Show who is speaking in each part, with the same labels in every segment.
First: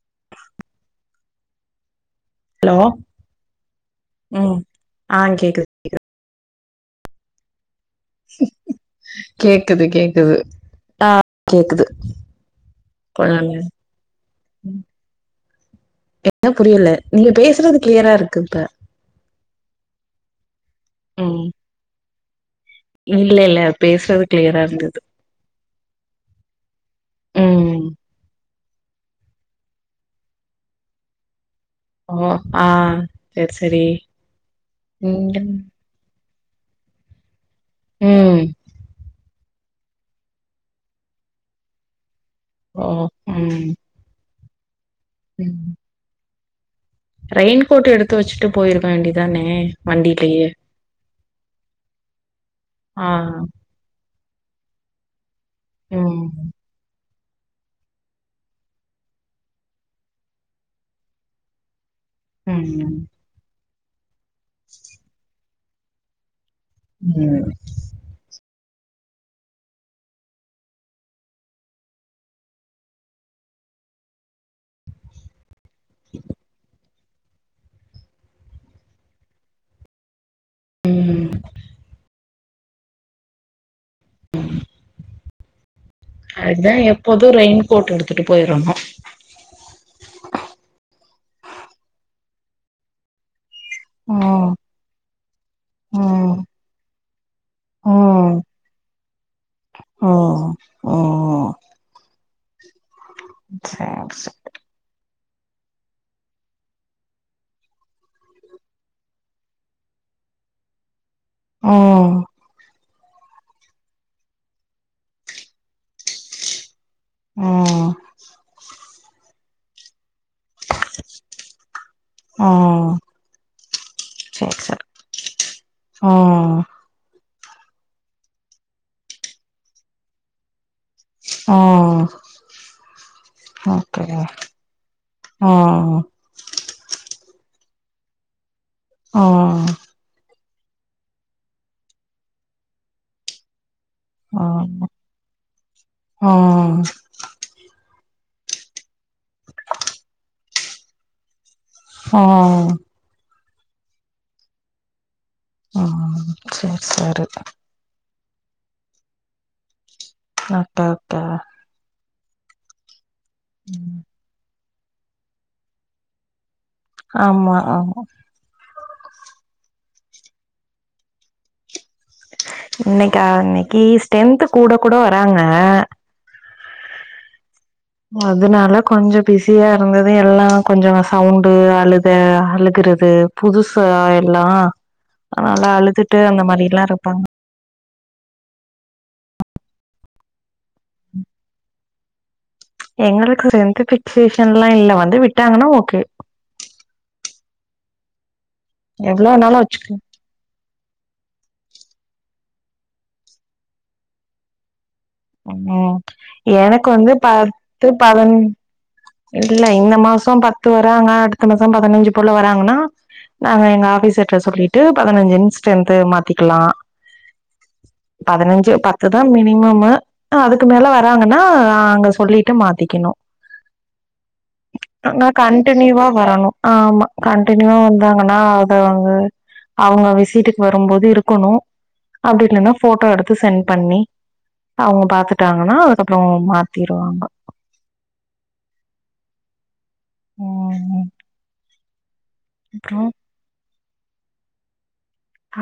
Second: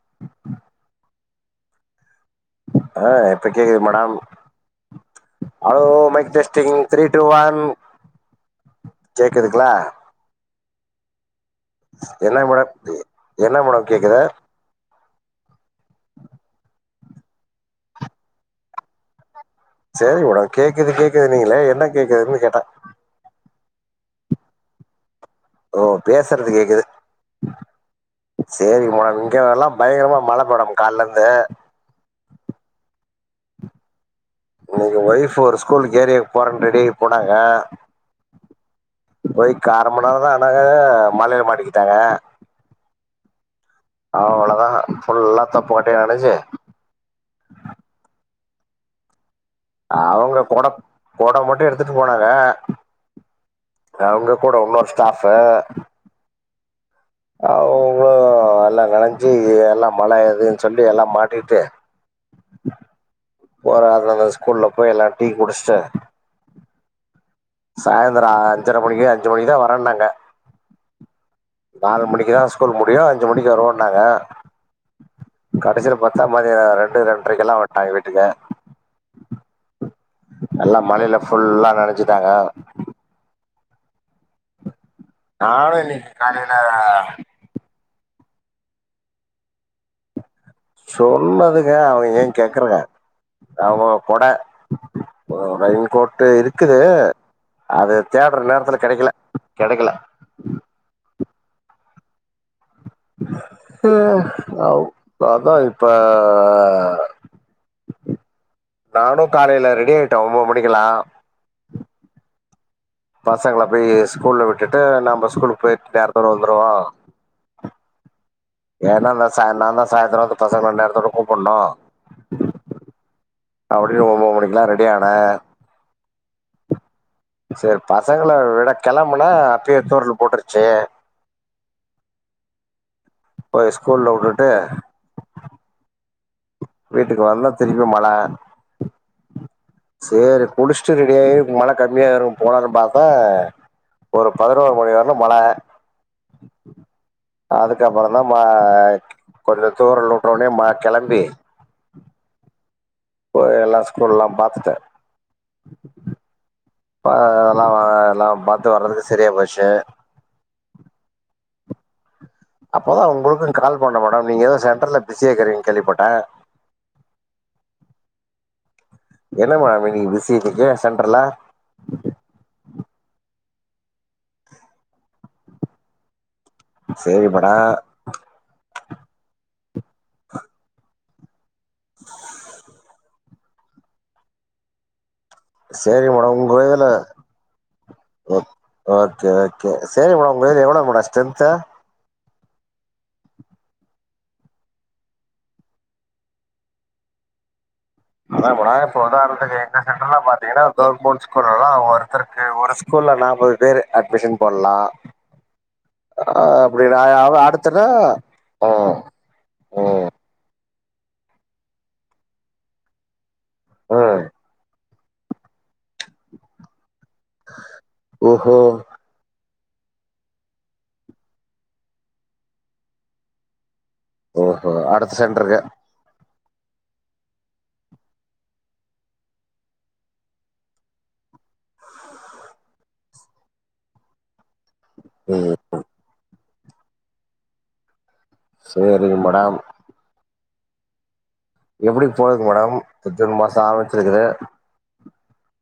Speaker 1: [unintelligible] Hello
Speaker 2: ஆ இப்ப கேக்குது மேடம்
Speaker 1: ம் ஆ கேக்குது
Speaker 2: hello mic testing three two one கேக்குதுங்களா
Speaker 1: கேக்குது கேக்குது, ஆ கேக்குது
Speaker 2: என்ன மேடம்
Speaker 1: சொல்லுங்க
Speaker 2: என்ன மேடம் கேக்குது
Speaker 1: எப்ப புரியல நீங்க பேசுறது கிளியரா இருக்கு இப்ப
Speaker 2: சேரிங்க மேடம் கேக்குது
Speaker 1: ம்
Speaker 2: கேக்குதுனீங்களே என்ன கேக்குதுன்னு கேட்டா
Speaker 1: இல்ல இல்ல பேசுறது கிளியரா இருந்தது
Speaker 2: ஓ பேசுறது கேக்குது
Speaker 1: உம்
Speaker 2: சேரிங்க மேடம் இங்க நல்லா பயங்கரமா மழ மேடம் காலைல இருந்து
Speaker 1: ஓ ஆ செரி செரி
Speaker 2: இன்னைக்கு ஒய்ஃப் ஒரு ஸ்கூலுக்கு ஏரியாக்கு போறன்னு ரெடி ஆகி போனாங்க
Speaker 1: உம்
Speaker 2: போய் கா அரை மண் நேரம் தான் ஆனாங்க மழையில மாட்டிக்கிட்டாங்க
Speaker 1: ஓ உம்
Speaker 2: அவ்ளோதான் ஃபுல்லா தொப்பக்கொட்டயா நெனச்சி
Speaker 1: ரெயின்க்கோட் எடுத்து வச்சுட்டு போயிருக்க வேண்டிதானே
Speaker 2: அவுங்க கொட கொட மட்டும் எடுத்துட்டு போனாங்க
Speaker 1: ஆ
Speaker 2: அவுங்க கூட ஒன்னொரு ஸ்டாப்பு
Speaker 1: ம்
Speaker 2: அவுங்க ஓ எல்லாம் நனஞ்சி எல்லாம் மழை எதுன்னு சொல்லி எல்லாம் மாட்டிட்டு
Speaker 1: உம் ம்
Speaker 2: போறா அது அந்த ஸ்கூல்ல போய் எல்லாம் டீ குடிச்சுட்டு
Speaker 1: உம்
Speaker 2: சாயிந்தரம் அஞ்சரை மணிக்கு அஞ்சு மணிக்கு தான் வர்றனாங்க நாலு மணிக்கு தான் ஸ்கூல் முடியும் அஞ்சு மணிக்கு வருவோம் நாங்க கடைசியில பாத்தா மதியம் ரெண்டு ரெண்டரைக்கு எல்லாம் வந்ட்டாங்க வீட்டுக்கு எல்லாம் மழையில
Speaker 1: ம்
Speaker 2: ஃபுல்லா நெனச்சிட்டாங்க நானு இன்னைக்கு காலையில்
Speaker 1: அதான் எப்போதும் ரெயின் கோட்டு எடுத்துட்டு போயிரணும்
Speaker 2: சொன்னதுக்கு அவா எங்க கேக்குறா அவுங்க கொட
Speaker 1: ம்
Speaker 2: ரெயின்கோட்டு
Speaker 1: ம்
Speaker 2: இருக்குது அது
Speaker 1: ம்
Speaker 2: தேட்ற நேரத்துல கெடைக்கல கெடைக்கல
Speaker 1: ஆ சேர்
Speaker 2: ம்
Speaker 1: சேர்
Speaker 2: ஆ அதான் இப்ப நானும் காலேல ரெடியாயிட்டேன் ஒன்பது மணிக்கல்லாம்
Speaker 1: ஆ
Speaker 2: பசங்கள போய் ஸ்கூல்ல விட்டுட்டு நம் ஸ்கூலுக்கு போயிட்டு நேரத்தோட வந்துருவோ
Speaker 1: ம்
Speaker 2: ஏன்னா நா சாய் நா தா சாய்ந்தரம் வந்து பசங்கள நேரத்தோட கூப்பனும்
Speaker 1: ம்
Speaker 2: அப்டின்னு ஒம்போ மணிக்கல்லாம் ரெடி ஆன
Speaker 1: ஆ
Speaker 2: செரி பசங்க விட கெளம்பனா அப்பயே தூரல் போட்டுருச்சு
Speaker 1: ஆ
Speaker 2: போய்
Speaker 1: ஓகே
Speaker 2: ஸ்கூல்ல வுட்டுட்டு
Speaker 1: ஆ
Speaker 2: வீட்டுக்கு வந்த திருப்பி மழ
Speaker 1: ஆ
Speaker 2: சரி குளிச்சுட்டு ரெடி ஆயி மழ கம்மியாரு போலானு பாத்தா ஒரு பதினோரு
Speaker 1: ம்
Speaker 2: மணி வரலும் மழ அதுக்கப்பறம் தா மா கொஞ்ச தூரல் வுட்டோனயே மா கிளம்பி
Speaker 1: ஆ
Speaker 2: போய் எல்லா ஸ்கூல் எல்லாம் பாத்துட்ட
Speaker 1: ம் சேர்
Speaker 2: ஆ
Speaker 1: சேரி
Speaker 2: எல்லாம் பாத்து வர்றதுக்கு செரியா போச்சு
Speaker 1: அடடா
Speaker 2: அப்போதா ஒங்களுக்கு கால் பண்ண மேடொ நீங்க ஏதோ சென்டர்ல பிஸியாக்கிறீங்கனு கேள்விப்பட்டே
Speaker 1: ஆமா ஆ
Speaker 2: என்ன மேடொ இன்னிக்கு பிசி இன்னிக்கி சென்டர்ல
Speaker 1: இன்னக்கா இன்னிக்கு ஸ்ட்ரென்த் கூட கூட வராங்க
Speaker 2: சேரி மேடொ
Speaker 1: அதனால கொஞ்ச பிஸியா இருந்தது எல்லா கொஞ்சொ சவுண்டு அழுதெ அழுகுறது புதுசா எல்லா அதனால அழுதுட்டு அந்த மாரில்லா இருப்பாங்க
Speaker 2: ஓ ஓகே ஓகே சரி மேடொ உங்களுக் எவ்ளோ மேடொ ஸ்ட்ரென்து
Speaker 1: எங்களுக்கு எந்த பிக்சேஷன்லா இல்ல வந்து விட்டாங்னா ஓகே
Speaker 2: அதா மேடொ இப்போ வந்து
Speaker 1: எவ்ளோ
Speaker 2: எங்களுக்கு
Speaker 1: வேணாலு
Speaker 2: எங்க
Speaker 1: வச்சுக்க
Speaker 2: சென்ட்ர்ல்லா பாத்தீங்ன்னா கவர்மெண்ட் ஸ்கூல்லா ஒருத்தருக்கு ஒரு ஸ்கூல்ல நாப்பது பேரு அட்மிஷ போட்லா
Speaker 1: ம் எனக்கு வந்து
Speaker 2: அடுத்தது
Speaker 1: பத்து பதுனஞ்
Speaker 2: ம்
Speaker 1: இல்ல இந்த
Speaker 2: ம்
Speaker 1: மாசொ பத் த்து வராங்க அடுத்த மாசொ பதினஞ்சு போல வராங்கன்னா நாங்க எங்க
Speaker 2: ம்
Speaker 1: ஆபீஸர்ட் சொல்லிட் பத்து பதனஞ்சு ஸ்டன்த் மாத்திக்கலா
Speaker 2: ஓஹோ
Speaker 1: பதனஞ்சு பத்துதா மினிமமு அதுக்கு மேல வராங்ன்னா அங்க சொல்லிட்டு மாத்திக்கணு
Speaker 2: ஓஹோ அடுத்த
Speaker 1: ஆனா
Speaker 2: சென்டருக்கு
Speaker 1: கண்ட்னியூவா வரணு ஆமா கண்டினியூவா வந்தாங்னா அதவங்க அவுங்க விசீட்டுக்கு வருபோது இருக்கணு அப்டில்லனா ஃபோட்டோ எடுத்து சென்ட் பண்ணி அவுங்க
Speaker 2: ம்
Speaker 1: பாத்துட்டாங்னா அதுக்கப்பறொ மாத்திர்வாங்க
Speaker 2: சேரிங் மேடம்
Speaker 1: ம் ம்
Speaker 2: எப்படி போது மேடம் ஜூன் மாச ஆரம்பிச்சிருக்குது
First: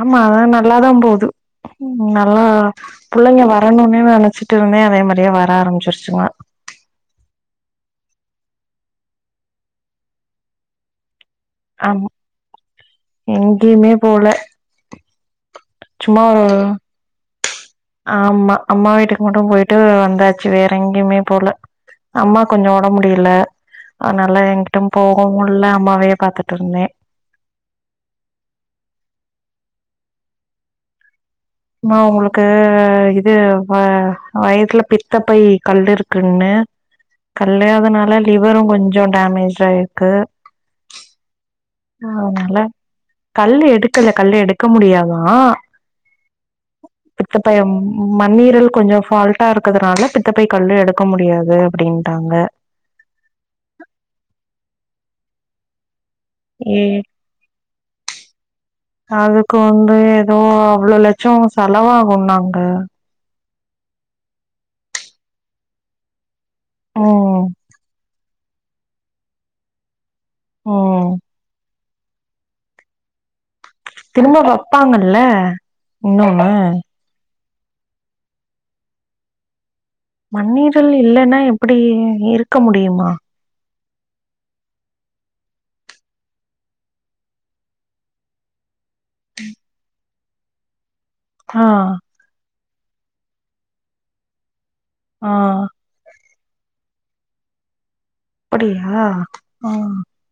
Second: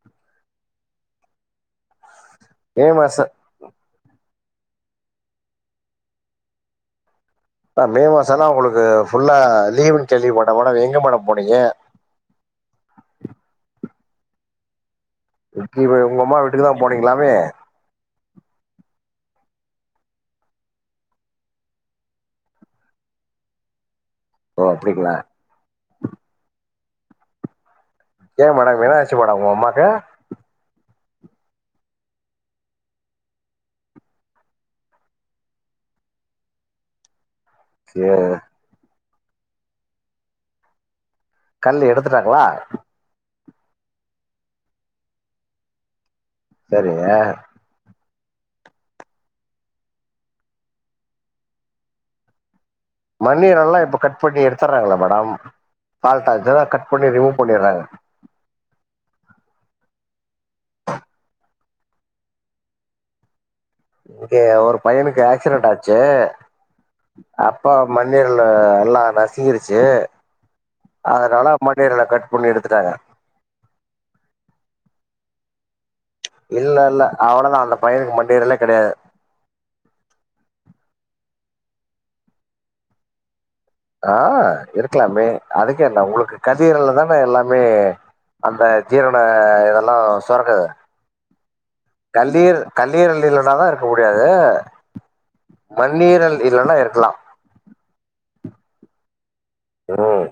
Speaker 1: ஆமா அதலா நல்லாதா போது நல்லா
Speaker 2: மே மாசோ
Speaker 1: புள்ளைங்க வர் னுன்னே நெனச்சிட்டுருந்தே அதே மாரிய வர ஆரம்பிச்சிருச்சுங்க
Speaker 2: ஆ மேமாசலா உங்களுக்கு ஃபுல்லா லீவுன்னு கேள்விப்பட்டே மேடம் எங்க மேடம் போனீங்க
Speaker 1: ஆமா எங்கியுமே போல
Speaker 2: [unintelligible] உங்க
Speaker 1: சும்மா
Speaker 2: அம்மா
Speaker 1: ஒரு
Speaker 2: வீட்டுக்கு தா போனீங்களாமே
Speaker 1: ஆமா அம்மா வீட்டுக்கு மட்டு போயிட்டு வந்தாச்சு வேற எங்கேயுமே போல அம்மாக் கொஞ்ச ஒடம் முடில அதனால
Speaker 2: ஓ
Speaker 1: என்கிட்டு
Speaker 2: அப்டிங்களா
Speaker 1: போகமுல்ல அம்மாவே பாத்துட்டு இருந்தே
Speaker 2: ஏன் மேடம் என்னாச்சி மேடம் உங்கம்மாக்கு
Speaker 1: அம்மா அவுங்களுக்கு இது வ வயிர்ல பித்த பை கல்லு இருக்குன்னு கல்லேயாதுனால
Speaker 2: சேரி
Speaker 1: லிவரு கொஞ்சோ டேமேஜாயிருக்கு
Speaker 2: கல் எடுத்துட்டாங்களா
Speaker 1: அதனால கல்லு எடுக்கல கல்லு எடுக்க முடியாதா
Speaker 2: சரிங்க
Speaker 1: பித்த பையம் மண்ணீரல் கொஞ்சோ ஃபால்ட்டா இருக்கதுனால பித்தப்பை கல்லு எடுக்க முடியாது அப்டின்ட்டாங்க
Speaker 2: மன்ணீரல்லா இப்போ கட் பண்ணி எடுத்துறாங்களே மேடம் ஃபால்ட் ஆச்சுனா
Speaker 1: ஏ
Speaker 2: கட் பண்ணி ரிமூவ் பண்ணிறாங்க
Speaker 1: அதுக்கு வந்து எதோ அவ்ளோ லட்சோ செலவாகுன்னாங்க
Speaker 2: இங்க ஒரு பையனுக்கு ஆக்சிடென்ட் ஆச்சு
Speaker 1: ம்
Speaker 2: அப்ப மண் ணீரல் எல்லா நசிங்கிருச்சு
Speaker 1: ம்
Speaker 2: அதனால மண்ணீரல கட் பண்ணி எடுத்துட்டாங்க
Speaker 1: திரும்ப வெப்பாங்கல்ல இன்னொ
Speaker 2: இல்ல இல்ல அவ்வளதா அந்த பையனுக்கு மண்ணீரலே கிடையாது
Speaker 1: மண்ணீரல் இல்லன்னா எப்படி இருக்க முடியுமா
Speaker 2: ஆ இருக்கலாமே அதுக்கென்ன உங்களுக்கு கல்லீரல்ல தானே எல்லாமே அந்த ஜீரண இதெல்லா சொரக்குது
Speaker 1: ஆ
Speaker 2: கல்லீர கல்லீரல் இல்லனாதா இருக்க முடியாது
Speaker 1: ஆ
Speaker 2: மண்ணீரல் இல்லன்னா இருக்கலா
Speaker 1: அப்படியா ஆ
Speaker 2: ம்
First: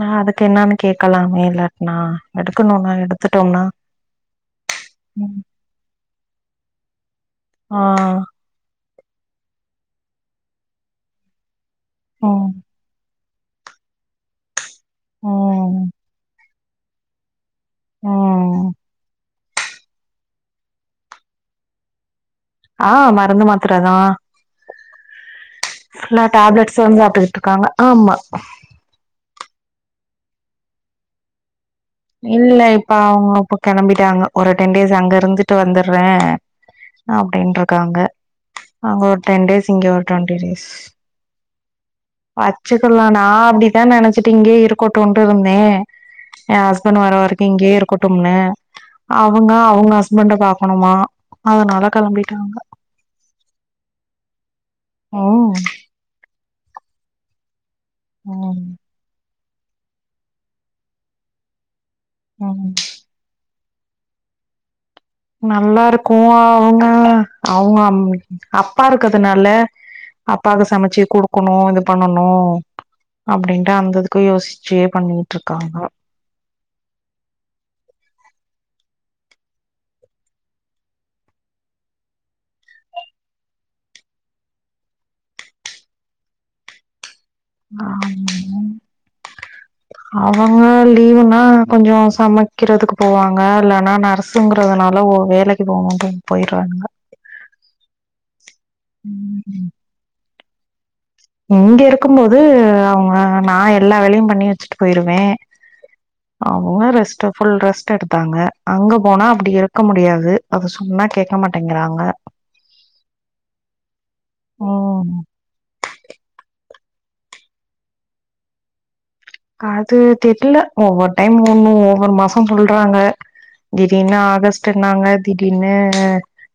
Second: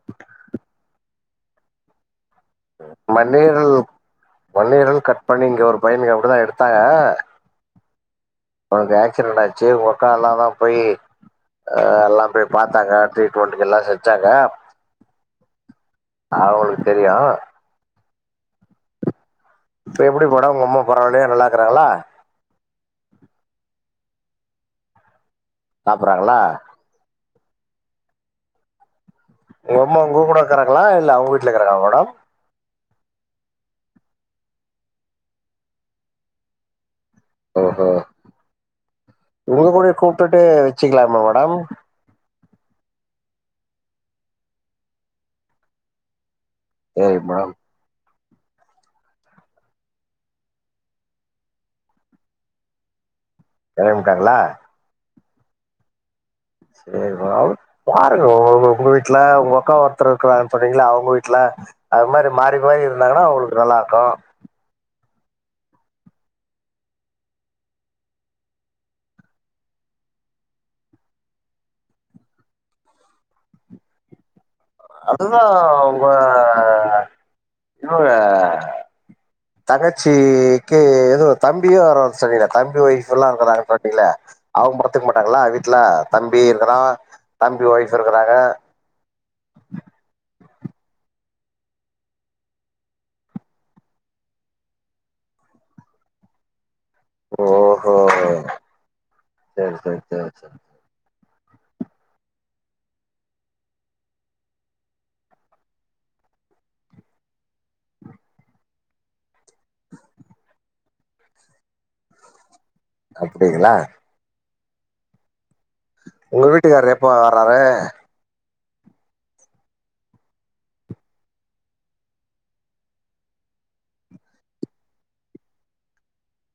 Speaker 1: ஆ அதுக்கு என்னன்னு கேக்கலாமே இல்லாட்னா எடுக்கணுனா எடுத்துட்டோம்னா
Speaker 2: மண்ணீரல் மண்ணீரல் கட்
Speaker 1: ம்
Speaker 2: பண்ணி இங்க ஒரு பையனுக் அப்டிதா எடுத்தாங்க
Speaker 1: ஆ
Speaker 2: அவனுக்கு ஆக்சிடென்ட் ஆச்சு உங்கக்கா எல்லா தா போய் எல்லா
Speaker 1: ம்
Speaker 2: போய் பாத்தாங்க ட்ரீட் மென்ட்டுக்கு எல்லா செஞ்சாங்க
Speaker 1: ம்
Speaker 2: அவுங்களுக்கு தெரியு
Speaker 1: ம்
Speaker 2: இப்ப எப்டி ஓடம் உங்க அம்மா பரவால்லயா நல்லா இருக்கறாங்களா
Speaker 1: ஆ மருந்து மாத்திர தா ஃபுல்லா
Speaker 2: சாப்பறாங்களா
Speaker 1: டேப்லெட்ஸ் ஸு சாப்ட்டுக்கிட்டு இருக்காங்க ஆமா
Speaker 2: உங்க அம்மா உங்க கூட இருக்கறாங்களா இல்ல அவுங்க வீட்ல இருக்காங்களா மேடம்
Speaker 1: இல்ல இப்ப அவுங்க இப்ப கிளம்பிட்டாங்க ஒரு டென் டேஸ் அங்க இருந்துட்டு வந்துறே
Speaker 2: ஓஹோ
Speaker 1: அப்படின்ட்ருக்காங்க அங்க ஒரு டென் டேஸ் இங்க ஒரு டுவொண்ட்டி டேஸ்
Speaker 2: எல்லாருமா மேடம்
Speaker 1: வச்சுக்கலா நா அப்டிதா நினைச்சட்டு இங்கே இருக்கட்டுனு இருந்தே ஏ ஹஸ்பண்ட் வர
Speaker 2: சரி
Speaker 1: வரைக்கு
Speaker 2: மேடம்
Speaker 1: இங்கயே இருக்கட்டும்னு அவுங்க அவுங்க ஹஸ்பண்ட பாக்கணுமா அதுனால கிளம்பிட்டாங்க
Speaker 2: இட விட்டாங்கள
Speaker 1: ம்
Speaker 2: சேரி வா வாடக
Speaker 1: ம்
Speaker 2: உங்க வீட் ல உக்க ஒருத்தர் இருக்கிற சொன்னீங்களா அவங்க வீட்டுல அது மாரி மாரி
Speaker 1: ம்
Speaker 2: மாரி இரு இருந்தாங்கன்னா அவளுக்கு நல்லா இருக்கு
Speaker 1: நல்லா இருக்கோ அவங்க அவங்க அப்பா இருக்கதுனால அப்பாக்கு சமைச்சு கொடுக்கணு இது பண்ணணு அப்டின்ட்டு அந்தது கே யோசிச்சு பண்
Speaker 2: அதுதா உங்க இவங்க
Speaker 1: [inaudible]
Speaker 2: தகச்சிக்கு ஏதோ தம்பியே வர வர சரியில்லா தம்பி ஒய்ஃ எல்லா இருக்கறாங் சொன்னீளா அவங்க மத்துக்க மாட்டாங்களா வீட்டுல தம்பி இருக்கிறா தம்பி ஒய்ஃப் இருக்கறாங்க
Speaker 1: அவங்க லீவுனா கொஞ்சோ சமைக்கிறதுக்கு போவாங்க இல்லன்னா நர்ஸ்ங்கிறதுனால ஓ வேலைக்கு இப்போ அவுங்களு போயிடுவாங்க
Speaker 2: ஓஹோ சேரி சேரி சேரி சேரி
Speaker 1: இங்க இருக்கு போது அவங்க நா எல்லா வேலையு பண்ணி வச்சுட்டு போயிருவே அவங்க ரெஸ்ட்ட் புல் ரெஸ்ட் எடுத்தாங்க அங்க போனா அப்டி இருக்க முடியாது அவங்க சொன்னா கேக்க மாட்டேங்கிறாங்க
Speaker 2: அப்டிகளா
Speaker 1: ம்
Speaker 2: உங்க வீட்டுக்காரு எப்ப வர்றாரு
Speaker 1: அது தெர்ல ஒவ்வொரு டைம் ஒண்ணு ஒவ்வொரு மாச சொல்றாங்க திடீர்னு ஆகஸ்ட்ன்னாங்க திடீர்னு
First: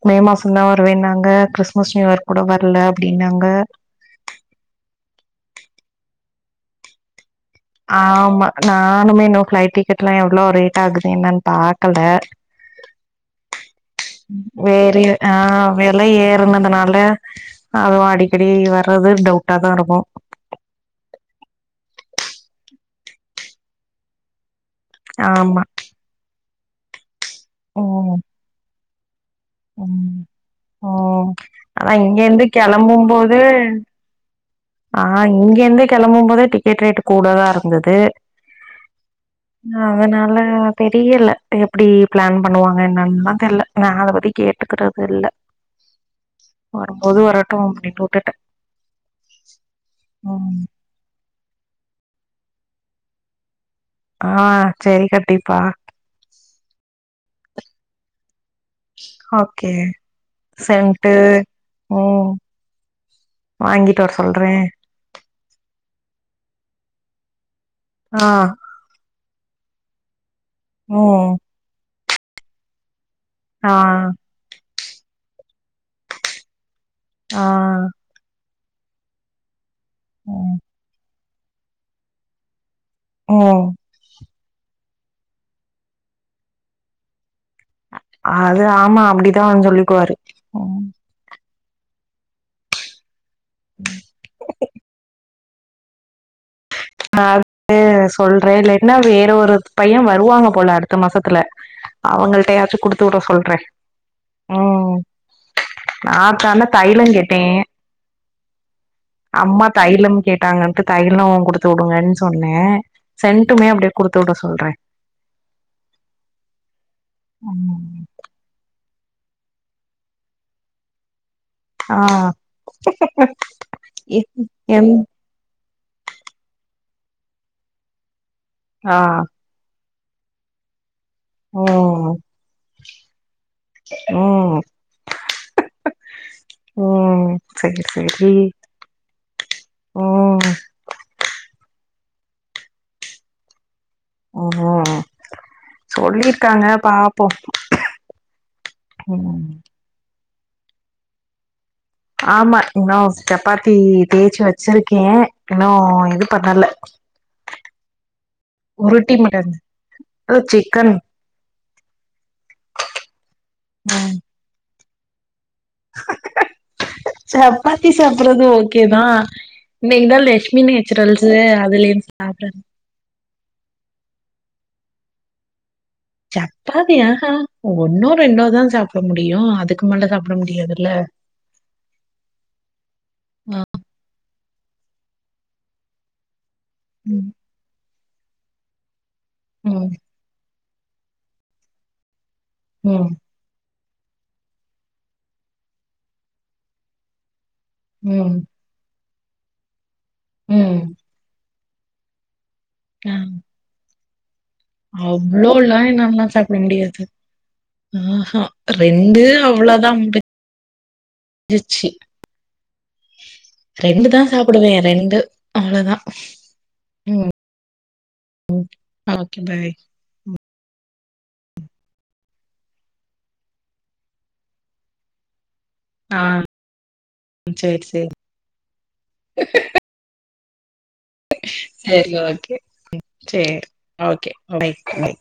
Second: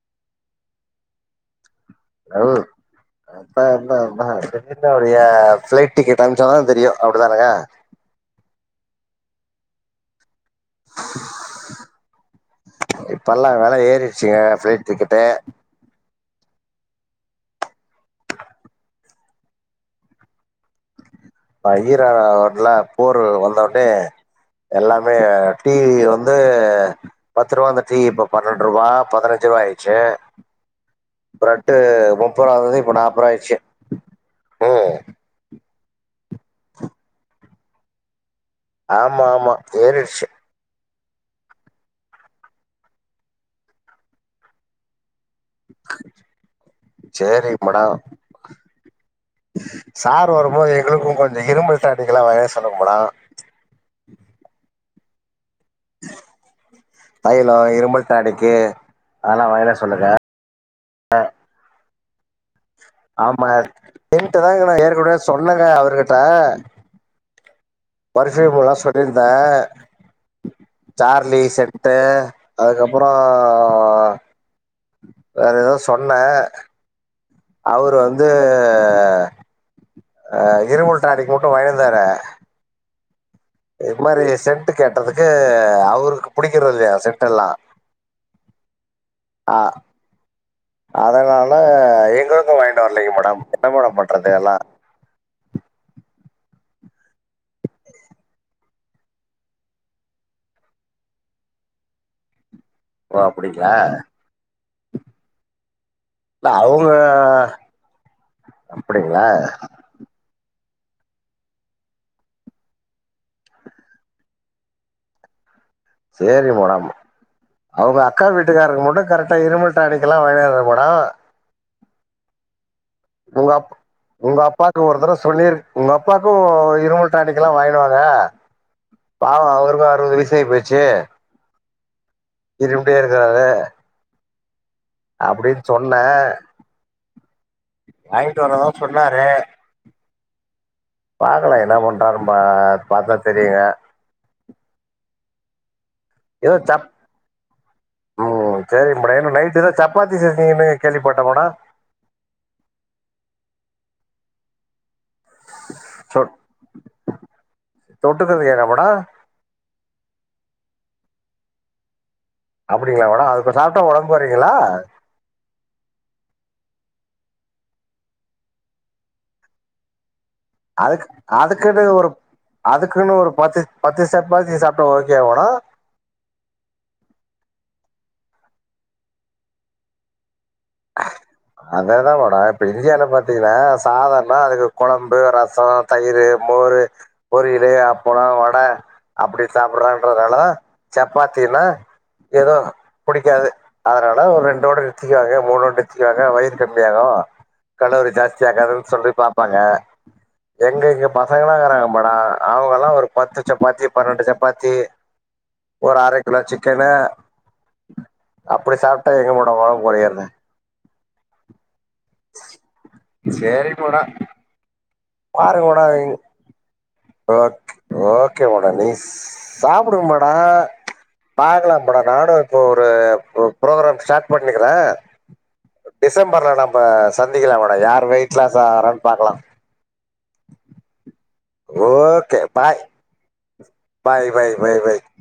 Speaker 1: மே மாசம் தா வருவேன்னாங்க கிர் முஸ்லீம்வர் கூட வரல அப்டின்னாங்க
Speaker 2: [unintelligible] என்ன அவருடைய ஃப்ளைட் டிக்கெட் அனுச்சா தா தெரியு அப்டிதானே
Speaker 1: ஆமா நானுமே இன்னு ஃப்ளைட்டிக்கெட்லா எவ்ளோ ரேட் ரேட் ஆகுது என்னன்னு பாக்கல
Speaker 2: இப்பல்லா வெல ஏறிடுச்சுங்க ஃபிளைட்
Speaker 1: வேற
Speaker 2: டிக்கெட்டு
Speaker 1: ஆ வெல ஏறனதுனால அதுவு அடிக்கடி வர்றது டவுட்டா தா இருக்கு
Speaker 2: [unintelligible] போர் வந்தோனே எல்லாமே
Speaker 1: ஆமா
Speaker 2: டி வி லா வந்து வந்து பத்து ரூவா இருந்து டீ
Speaker 1: ம்
Speaker 2: இப்ப பன்னெண்டு ரூபா பதினஞ்சு ரூபா ஆயிடுச்சு
Speaker 1: ம் ம்
Speaker 2: பிரெட்டு
Speaker 1: அதா இங்க இருந்து
Speaker 2: முப்பது ருபாஇருந்தது இப்ப
Speaker 1: கெளம்பும்
Speaker 2: நாப்பது ரூபா
Speaker 1: போது
Speaker 2: ஆய்டுச்சு
Speaker 1: ஆ இங்க இருந்து கிளம்பு போதே டிக்கெட் ரேட் கூடதாருந்தது
Speaker 2: ஆமா ஆமா ஏறிடுச்சு
Speaker 1: அதனால தெரியல எப்டி பிளான் பண்ணுவாங்க என்னன்னுதா தெரில நா அத பத்தி கேட்டுக்கிறது இல்ல வருபோது
Speaker 2: சேரி
Speaker 1: வரட்டு
Speaker 2: மேடம்
Speaker 1: அப்டின்னு உட்டுட்டே
Speaker 2: சார்
Speaker 1: ம்
Speaker 2: வருபோது எங்களுக்கு கொஞ்சோ இரும்பல் டாணிக்கல்லா வாங்கி சொல்லும்படா
Speaker 1: ஆ சேரி கண்டிப்பா
Speaker 2: தயலம் இரும்மல் டாணிக்கு
Speaker 1: ஓகே சென்டு ம்
Speaker 2: ஆமா
Speaker 1: வாங்கிட்டு வர சொல்றே
Speaker 2: சென்ட்தாங்க ஏற்கனவே சொன்னேங்க அவர்கிட்ட
Speaker 1: ஆ
Speaker 2: பர்ஃப்யூமெலா சொல்லிருந்தே
Speaker 1: ம்
Speaker 2: சார்லி சென் ட்டு அதுக்கப்புறோ
Speaker 1: ஆ
Speaker 2: வேற ஏதோ சொன்ன
Speaker 1: ஆ
Speaker 2: அவரு வந்து
Speaker 1: ம்
Speaker 2: இருமல் டாணிக்கு மட்டு வாயன்தரே
Speaker 1: ம்
Speaker 2: இது மாரி சென்ட் கேட்டதுக்கு அவருக்கு பிடிக்கற இல்லையா சென்ட் எல்லா
Speaker 1: அது ஆமா அப்டிதா
Speaker 2: ஆ
Speaker 1: சொல்லிக்குவாரு
Speaker 2: அதனால எங்களுக்கும் வாங்கிட்டு வரலைங்க மேடம் என்ன மேடம் பண்ணுறது எல்லாம்
Speaker 1: நா அது சொல்றேன் இல்லைனா வேற ஒரு பையன் வருவாங்க போல அடுத்த மாசத்துல அவங்கள்ட்டயாச்சும் குடுத்து விட
Speaker 2: ஓ
Speaker 1: சொல்றே
Speaker 2: அப்டிங்களா
Speaker 1: ம் நான்
Speaker 2: இல்ல
Speaker 1: தானா
Speaker 2: அவங்க
Speaker 1: தைலம் கேட்டேன்
Speaker 2: அப்டிங்களா
Speaker 1: அம்மா தைலம் கேட் ட்டாங்கன்ட்டு தையலோ குடுத்து விடுங்கன்னு சொன்னே சென்ட்டுமே அப்டியே குடுத்து விட சொல்றேன்
Speaker 2: சேரி மேடம் அவுங்க அத் அக்கா வீட்டுக்காருக்கு மட்டும் கரெக்டா இருமல் டாணிக்கலா வாங்கியாந்துபோறா
Speaker 1: ஆ
Speaker 2: உங்க அப்
Speaker 1: இ
Speaker 2: உங்க அப்பாக்கு
Speaker 1: எம்
Speaker 2: ஒரு தடவ சொல்லிரு உங்க அப்பாக்கும் இருமல் டாணிக்கல்லா வாங்கினுவாங்க
Speaker 1: ஆ
Speaker 2: ஆமா அவருக்கும் அறுவது வயசாயி போயிடுச்சு
Speaker 1: ம்
Speaker 2: இருமிடே இருக்குறாரு
Speaker 1: ம்
Speaker 2: அப்டின்னு சொன்னே
Speaker 1: ம் சேரி சேரி
Speaker 2: வாங்கிட்டு வரதா சொன்னாரு
Speaker 1: ம்
Speaker 2: பாக்கலாம் என்ன பண்றான் பா பாத்தா தெரியு
Speaker 1: ம் ம்
Speaker 2: ஏதோ
Speaker 1: சொல்லிருக்காங்க
Speaker 2: சப்
Speaker 1: பாப்போம்
Speaker 2: ம் சரி மேடம்
Speaker 1: ம்
Speaker 2: நைட்டு ஏதோ சப்பாத்தி சேஞ்சிங்கனு கேள்விப்பட்டோம்னா
Speaker 1: ஆமா இன்னும் சப்பாத்தி தேய்ச்சு வச்சிருக்கேன் இன்னும்
Speaker 2: சொ
Speaker 1: இது பண்ணல
Speaker 2: தொட்டுக்கிறதுக்கு என்ன மேடம்
Speaker 1: உருட்டி ம டன் ஓ சிக்கன்
Speaker 2: அப்டிங்களா மேடம் அது சாப்ட்டா உடம்பு
Speaker 1: ம்
Speaker 2: குறையுங்களா
Speaker 1: சப்பாத்தி சாப்பறது ஓகே தான் இன்னிக்குதான் லெ
Speaker 2: அதுக்கு அதுக்குன்னு ஒரு அதுக்குன்னு ஒரு பத்து பத்து சப்பாத்தி சாப்ட்டா ஓகே வா மேடம்
Speaker 1: சப்பாத்தி ஆஹா ஒன்னோ ரெண்டோ தான் சாப்புட முடியும் அதுக்கு மேல சாப்ட முடியாதுல்ல
Speaker 2: அததா மேடம் இப்ப இந்தியாவுல பாத்தீங்கன்னா சாதம்னா அதுக்கு கொழம்பு ரசோ தயிரு மோர்
Speaker 1: ம்
Speaker 2: பொரிலு அப்பலம் வட அப்டி
Speaker 1: ம்,
Speaker 2: சாப்பறான்ற இருந்தாலும் சப்பாத்தினா ஏதோ
Speaker 1: ம்
Speaker 2: நிக்காது அதனால ஒரு ரெண்டோட நித்திக்குவாங்க மூணோட நித்திக்குவாங்க வயிறு கம்மியா ஆகும் கல்லூரி
Speaker 1: ம்,
Speaker 2: ஜாஸ்திய ஆகாதுன்னு சொல்லி பாப்பாங்க எங்க
Speaker 1: ம்.
Speaker 2: இங்க பசங்களா இருக்கறாங்க படா அவுங்கல்லா ஒரு
Speaker 1: அ
Speaker 2: பத்து சப்பாத்தி பன்னெண்டு சப் ப்பாத்தி
Speaker 1: அவ்ளோலாம்
Speaker 2: ஒரு அர
Speaker 1: என்னாலலாம்
Speaker 2: கிலோ
Speaker 1: சாப்பிட
Speaker 2: சிக்கன்னு
Speaker 1: முடியாது. ஆஹா
Speaker 2: அப்டி சாப்ட்டா எங்க மேட ஒடம்பு குறையறது
Speaker 1: பிச்சீ ரெண்டு தான் சாப்பிடுவேன் ரெண்டு
Speaker 2: பாரு ஓடாதிங் ஓக் ஓக்கே மேடோ நீ
Speaker 1: ஓகே பை.
Speaker 2: சாப்புடுங்க மேடோ பாக்கலா மேடம் நானு இப்போ ஒரு பு புரோக்ராம் ஸ்டார்ட் பண்ணிக்கிற
Speaker 1: ஆ
Speaker 2: டிசம்பர்ல நம்ப சந்திக்கலா
Speaker 1: சரி,
Speaker 2: மேடம் யாரு
Speaker 1: சரி.
Speaker 2: வெயிட் லாஸ் ஆவரானு பாக்கலா
Speaker 1: செரி ஓகே செரி
Speaker 2: bye
Speaker 1: okay
Speaker 2: bye
Speaker 1: bye
Speaker 2: bye bye
Speaker 1: by